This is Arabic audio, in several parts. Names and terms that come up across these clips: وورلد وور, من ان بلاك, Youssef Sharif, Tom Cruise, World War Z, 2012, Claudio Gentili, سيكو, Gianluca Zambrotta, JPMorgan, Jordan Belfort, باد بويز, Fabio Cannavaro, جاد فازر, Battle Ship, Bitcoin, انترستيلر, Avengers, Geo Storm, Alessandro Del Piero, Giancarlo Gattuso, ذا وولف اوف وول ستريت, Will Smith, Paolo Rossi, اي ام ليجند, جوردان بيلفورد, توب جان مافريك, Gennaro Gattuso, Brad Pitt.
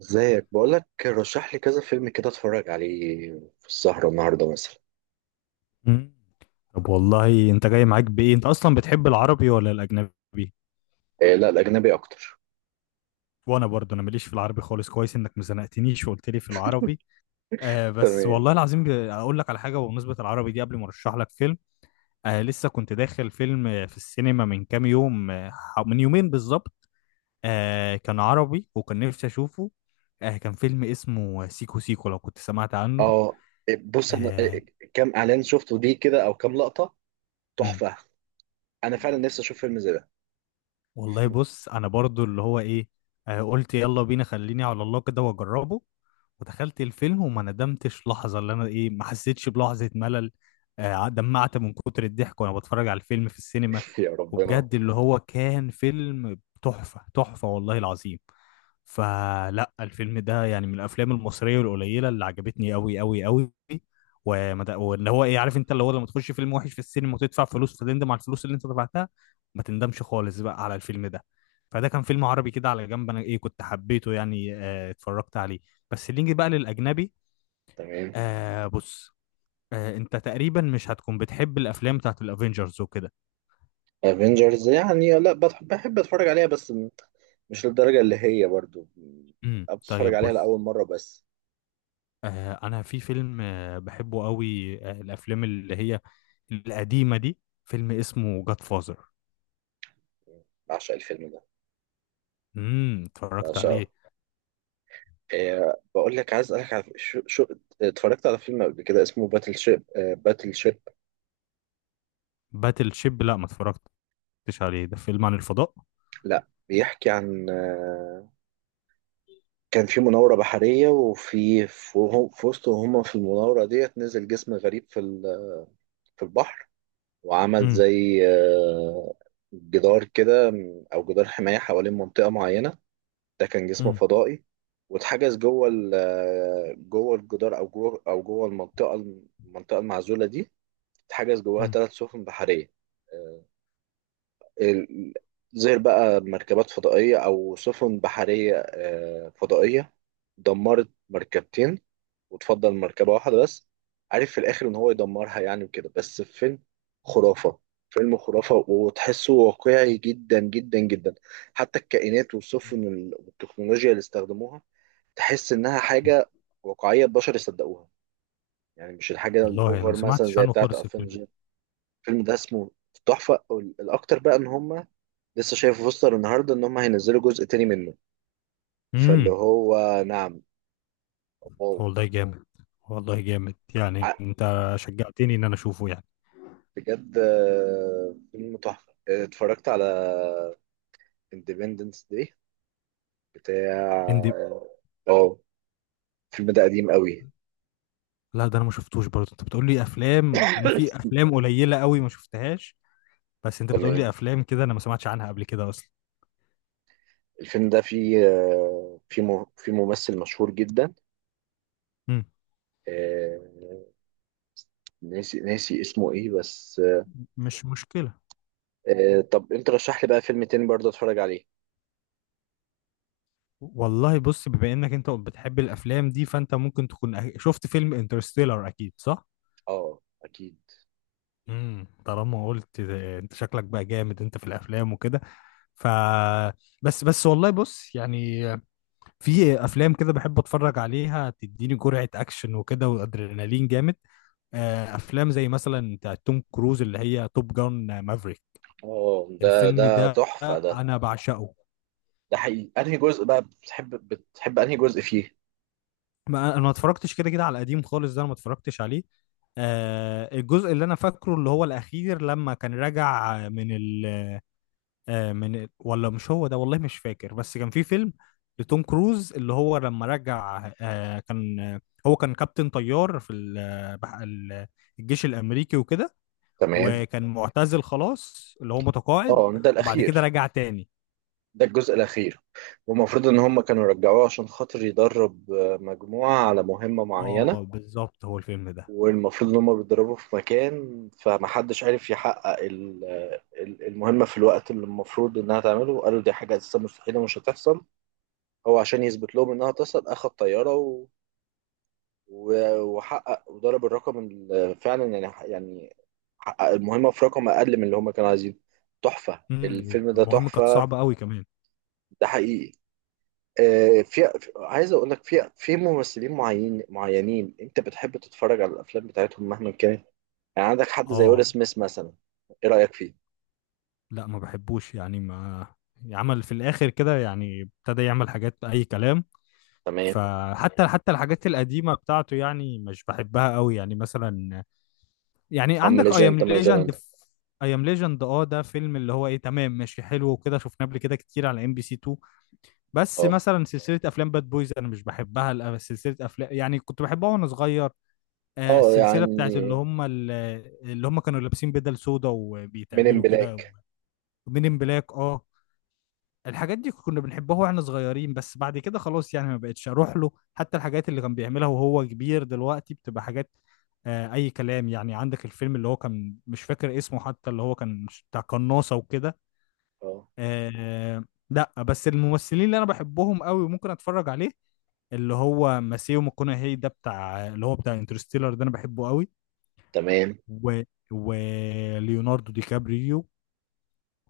ازيك، بقولك رشح لي كذا فيلم كده اتفرج عليه في السهرة النهاردة مثلا. مم. طب والله انت جاي معاك بايه، انت اصلا بتحب العربي ولا الاجنبي؟ إيه، لا، الأجنبي أكتر. وانا برضه انا ماليش في العربي خالص، كويس انك ما زنقتنيش وقلت لي في العربي. بس تمام. والله العظيم، اقول لك على حاجه بمناسبه العربي دي قبل ما ارشح لك فيلم. لسه كنت داخل فيلم في السينما من كام يوم، من يومين بالظبط. كان عربي وكان نفسي اشوفه. كان فيلم اسمه سيكو سيكو، لو كنت سمعت عنه. اه. إيه، بص أنا، آه كام إعلان شفته ليه كده، أو كام لقطة. تحفة. أنا فعلا نفسي أشوف فيلم زي ده. والله بص، انا برضو اللي هو ايه. قلت يلا بينا، خليني على الله كده واجربه. ودخلت الفيلم وما ندمتش لحظة، اللي انا ايه، ما حسيتش بلحظة ملل. دمعت من كتر الضحك وانا بتفرج على الفيلم في السينما. يا ربنا. وبجد اللي هو كان فيلم تحفة تحفة، والله العظيم. فلا الفيلم ده يعني من الافلام المصريه القليله اللي عجبتني قوي قوي قوي. واللي هو ايه، عارف انت، اللي هو لما تخش فيلم وحش في السينما وتدفع فلوس، فتندم على الفلوس اللي انت دفعتها. ما تندمش خالص بقى على الفيلم ده. فده كان فيلم عربي كده على جنب، انا ايه كنت حبيته يعني، اتفرجت عليه. بس اللي نيجي بقى للاجنبي. تمام. بص. انت تقريبا مش هتكون بتحب الافلام بتاعت الافينجرز وكده. افنجرز يعني لا بحب أتفرج عليها، بس مش للدرجة اللي هي برضو، بتفرج طيب عليها بص. لأول مرة بس. انا في فيلم بحبه قوي، الافلام اللي هي القديمة دي، فيلم اسمه جاد فازر. بعشق الفيلم ده. اتفرجت بعشقه. عليه. بقول لك عايز اسالك على شو. اتفرجت على فيلم قبل كده اسمه باتل شيب، باتل شيب. باتل شيب لا، ما اتفرجتش عليه، ده فيلم عن الفضاء. لا، بيحكي عن، كان في مناورة بحرية، وفي في وسط وهم في المناورة ديت نزل جسم غريب في البحر. وعمل امم. زي، جدار كده، او جدار حماية حوالين منطقة معينة. ده كان جسم امم. فضائي. واتحجز جوه جوه الجدار او جوه المنطقة، المنطقة المعزولة دي. اتحجز جواها امم. ثلاث سفن بحرية، آه، ال- زي بقى مركبات فضائية أو سفن بحرية، فضائية، دمرت مركبتين، وتفضل مركبة واحدة بس. عارف في الآخر إن هو يدمرها يعني وكده. بس فيلم خرافة. فيلم خرافة وتحسه واقعي جدا جدا جدا. حتى الكائنات والسفن والتكنولوجيا اللي استخدموها تحس إنها أمم. حاجة واقعية، البشر يصدقوها. يعني مش الحاجة والله انا ما الأوفر مثلا سمعتش زي عنه بتاعة خالص الفيلم ده. أفنجر. الفيلم ده اسمه تحفة. الأكتر بقى إن هما لسه شايف بوستر النهارده ان هم هينزلوا جزء تاني منه، فاللي امم. هو. نعم. واو. والله جامد، والله جامد يعني، ع- انت شجعتني ان انا اشوفه يعني. بجد، فيلم تحفه، اتفرجت على اندبندنس داي بتاع. اندي. اه. الفيلم ده قديم قوي. لا ده انا ما شفتوش، برضه انت بتقول لي افلام، انا في افلام قليلة قوي ما شفتهاش. بس انت بتقول لي تمام. افلام كده انا ما سمعتش عنها قبل كده اصلا. الفيلم ده فيه ممثل مشهور جدا، امم آه، ناسي اسمه ايه بس. مش مشكلة. طب انت رشح لي بقى فيلم تاني برضه اتفرج عليه. والله بص، بما انك انت بتحب الافلام دي، فانت ممكن تكون شفت فيلم انترستيلر، اكيد صح؟ اه، اكيد. طالما قلت انت شكلك بقى جامد انت في الافلام وكده. ف بس بس والله بص يعني، في افلام كده بحب اتفرج عليها، تديني جرعة اكشن وكده وادرينالين جامد. افلام زي مثلا بتاع توم كروز اللي هي توب جان مافريك. اه، ده الفيلم ده ده تحفه ده. انا بعشقه. ده حقيقي، انهي جزء بقى بتحب انهي جزء فيه؟ ما انا ما اتفرجتش كده كده على القديم خالص، ده انا ما اتفرجتش عليه. الجزء اللي انا فاكره اللي هو الاخير، لما كان راجع من ال من ال، ولا مش هو ده، والله مش فاكر، بس كان في فيلم لتوم كروز اللي هو لما رجع كان، هو كان كابتن طيار في الجيش الامريكي وكده. تمام. وكان معتزل خلاص اللي هو متقاعد. اه، ده وبعد كده الاخير. رجع تاني. ده الجزء الاخير، والمفروض ان هم كانوا رجعوه عشان خاطر يدرب، مجموعة على مهمة اه معينة. بالظبط، هو الفيلم ده. والمفروض ان هم بيتدربوا في مكان، فمحدش عارف يحقق المهمة في الوقت اللي المفروض انها تعمله، قالوا دي حاجة اساسا مستحيلة مش هتحصل. هو عشان يثبت لهم انها تحصل اخد طيارة وحقق وضرب الرقم، فعلا يعني يعني حقق المهمة في رقم أقل من اللي هما كانوا عايزينه. تحفة الفيلم ده المهم كانت تحفة. صعبة قوي كمان. ده حقيقي. عايز أقول لك في ممثلين معينين أنت بتحب تتفرج على الأفلام بتاعتهم مهما كانت. يعني عندك حد زي اه ويل سميث مثلا، إيه رأيك فيه؟ لا، ما بحبوش يعني، ما عمل في الاخر كده يعني، ابتدى يعمل حاجات اي كلام. تمام. فحتى الحاجات القديمه بتاعته يعني مش بحبها قوي، يعني مثلا، يعني أما عندك اي ام ليجند مثلا. ليجند. اي ام ليجند، اه ده فيلم اللي هو ايه، تمام ماشي حلو وكده، شفناه قبل كده كتير على MBC 2. بس أه. مثلا سلسله افلام باد بويز انا مش بحبها، لأ، سلسله افلام يعني كنت بحبها وانا صغير. أه، السلسله يعني، بتاعت اللي هم اللي هم كانوا لابسين بدل سودا من إن وبيتعملوا كده. بلاك. مين ان بلاك، اه. الحاجات دي كنا بنحبها واحنا صغيرين، بس بعد كده خلاص يعني ما بقتش اروح له، حتى الحاجات اللي كان بيعملها وهو كبير دلوقتي بتبقى حاجات اي كلام. يعني عندك الفيلم اللي هو كان مش فاكر اسمه، حتى اللي هو كان بتاع قناصة وكده. أه. آه. لا بس الممثلين اللي انا بحبهم قوي وممكن اتفرج عليه، اللي هو ماسيو ماكونهي ده بتاع اللي هو بتاع انترستيلر ده، انا بحبه قوي. تمام. و وليوناردو دي كابريو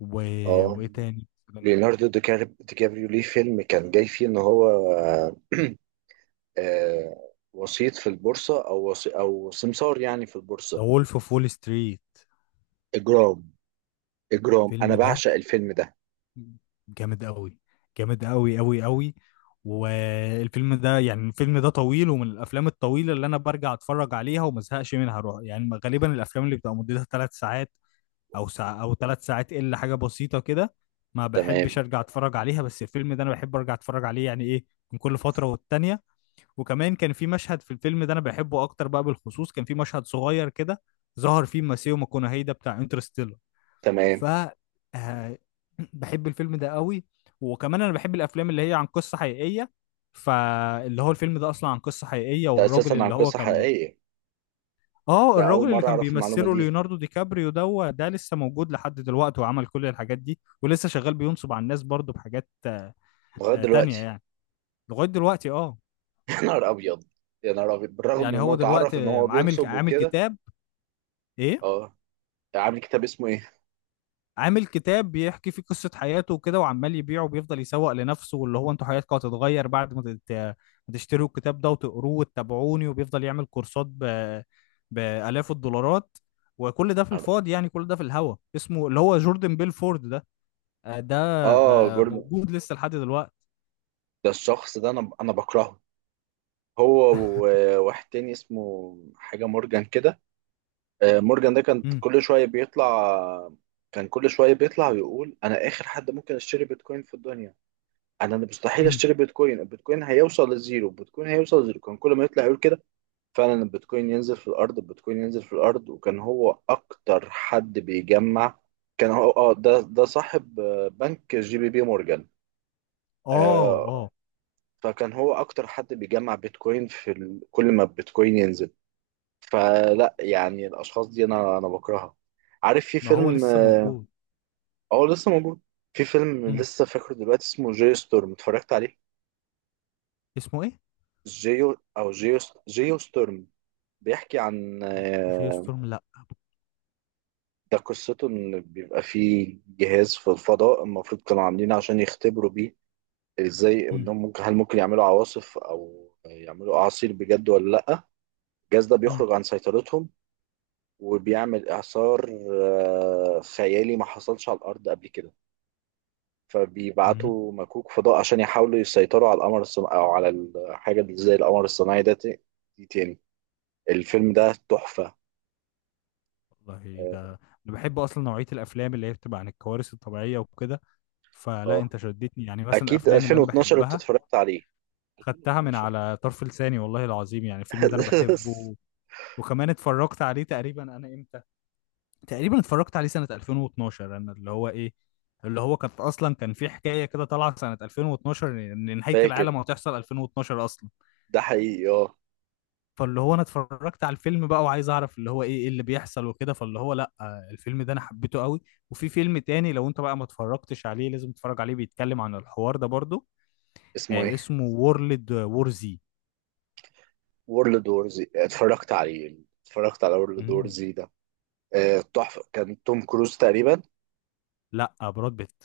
و... أه، وايه تاني؟ ليوناردو دي كابريو ليه فيلم كان جاي فيه إن هو وسيط في البورصة، أو أو سمسار يعني في ذا البورصة. وولف اوف وول ستريت. إجرام. إجرام، أنا الفيلم ده بعشق الفيلم ده. جامد قوي، جامد قوي قوي قوي. والفيلم ده يعني الفيلم ده طويل، ومن الافلام الطويله اللي انا برجع اتفرج عليها وما ازهقش منها، روح يعني غالبا الافلام اللي بتبقى مدتها 3 ساعات او ساعة او 3 ساعات الا حاجه بسيطه كده، ما بحبش تمام. ارجع اتفرج عليها، بس الفيلم ده انا بحب ارجع اتفرج عليه يعني ايه، من كل فتره والتانيه. وكمان كان في مشهد في الفيلم ده انا بحبه اكتر بقى بالخصوص، كان في مشهد صغير كده ظهر فيه ماسيو ماكونهي ده بتاع انترستيلر. ف تمام. آه، بحب الفيلم ده قوي. وكمان انا بحب الافلام اللي هي عن قصة حقيقية، فاللي هو الفيلم ده اصلا عن قصة حقيقية، ده أساسا والراجل عن اللي هو قصة كان، حقيقية. اه ده أول الراجل اللي مرة كان أعرف المعلومة بيمثله دي ليوناردو دي كابريو ده لسه موجود لحد دلوقتي، وعمل كل الحاجات دي، ولسه شغال بينصب على الناس برضه بحاجات لغاية تانية دلوقتي. يعني. لغاية دلوقتي اه. يا نهار أبيض. يا نهار أبيض، بالرغم من يعني إنه هو اتعرف إن دلوقتي هو عامل بينصب عامل وكده. كتاب. ايه، أه. عامل كتاب اسمه إيه؟ عامل كتاب بيحكي فيه قصة حياته وكده، وعمال يبيعه، وبيفضل يسوق لنفسه واللي هو انتوا حياتكم هتتغير بعد ما تشتروا الكتاب ده وتقروه وتتابعوني، وبيفضل يعمل كورسات بآلاف الدولارات. وكل ده في نهار أبيض. الفاضي يعني، كل ده في الهوا، اسمه اللي هو جوردن بيلفورد ده. ده. أه، جوردن. موجود لسه لحد دلوقتي. ده الشخص ده أنا بكرهه، هو وواحد تاني اسمه حاجة مورجان كده. مورجان ده كان امم. كل شوية بيطلع، كان كل شوية بيطلع ويقول أنا آخر حد ممكن أشتري بيتكوين في الدنيا، أنا مستحيل امم. أشتري بيتكوين، البيتكوين هيوصل للزيرو، البيتكوين هيوصل للزيرو، كان كل ما يطلع يقول كده. فعلا البيتكوين ينزل في الأرض، البيتكوين ينزل في الأرض، وكان هو أكتر حد بيجمع. كان هو ده صاحب، بنك جي بي مورجان، اه. اه. آه، فكان هو أكتر حد بيجمع بيتكوين كل ما البيتكوين ينزل. فلا يعني الأشخاص دي أنا بكرهها. عارف في ما هو فيلم. لسه موجود. اه، لسه موجود. في فيلم امم لسه فاكره دلوقتي اسمه جيو ستورم، اتفرجت عليه. اسمه ايه؟ جيو جيو ستورم، بيحكي عن، جي ستورم لا. ده قصته ان بيبقى فيه جهاز في الفضاء، المفروض كانوا عاملينه عشان يختبروا بيه ازاي امم. انهم ممكن، هل ممكن يعملوا عواصف او يعملوا اعاصير بجد ولا لا. الجهاز ده امم. بيخرج عن سيطرتهم، وبيعمل اعصار، خيالي ما حصلش على الارض قبل كده، امم. فبيبعتوا مكوك فضاء عشان يحاولوا يسيطروا على القمر الصناعي او على الحاجه اللي زي القمر الصناعي ده. دي تاني. الفيلم ده تحفه. والله اه، ده، انا بحب اصلا نوعيه الافلام اللي هي بتبقى عن الكوارث الطبيعيه وكده، فلا آه. انت شدتني يعني، مثلا اكيد الافلام اللي انا 2012 انت بحبها. اتفرجت عليه. خدتها من 2012. على طرف لساني والله العظيم، يعني الفيلم ده انا بحبه. وكمان اتفرجت عليه تقريبا، انا امتى؟ تقريبا اتفرجت عليه سنه 2012، انا اللي هو ايه، اللي هو كانت اصلا كان في حكايه كده طالعه سنه 2012، إن نهايه فاكر. العالم هتحصل 2012 اصلا. ده حقيقي، اه. فاللي هو انا اتفرجت على الفيلم بقى، وعايز اعرف اللي هو ايه اللي بيحصل وكده، فاللي هو لا، الفيلم ده انا حبيته قوي. وفي فيلم تاني لو انت بقى ما اتفرجتش عليه لازم تتفرج عليه، بيتكلم عن الحوار ده برضو. اسمه ايه؟ اسمه وورلد وور زي. وورلد وورز، اتفرجت عليه. اتفرجت على وورلد مم. وورز ده، تحفه، كان توم كروز تقريبا. لا براد بيت،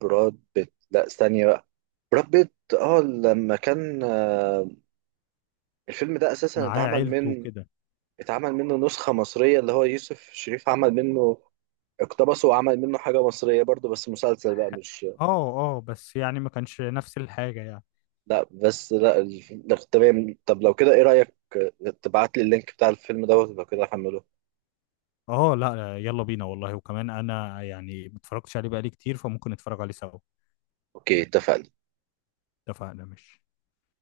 براد بيت، لا، استني بقى. براد بيت. اه، لما كان، الفيلم ده اساسا معاه اتعمل عيلته من، وكده. اتعمل منه نسخة مصرية اللي هو يوسف شريف عمل منه، اقتبسه وعمل منه حاجة مصرية برضه، بس مسلسل بقى مش. اه. اه بس يعني ما كانش نفس الحاجة يعني. لا بس لا لا، تمام، طب لو كده ايه رأيك، تبعت لي اللينك بتاع الفيلم دوت لو كده احمله. اه لا، يلا بينا والله، وكمان انا يعني ما اتفرجتش عليه بقالي كتير، فممكن نتفرج عليه سوا. اوكي، اتفقنا. اتفقنا ماشي.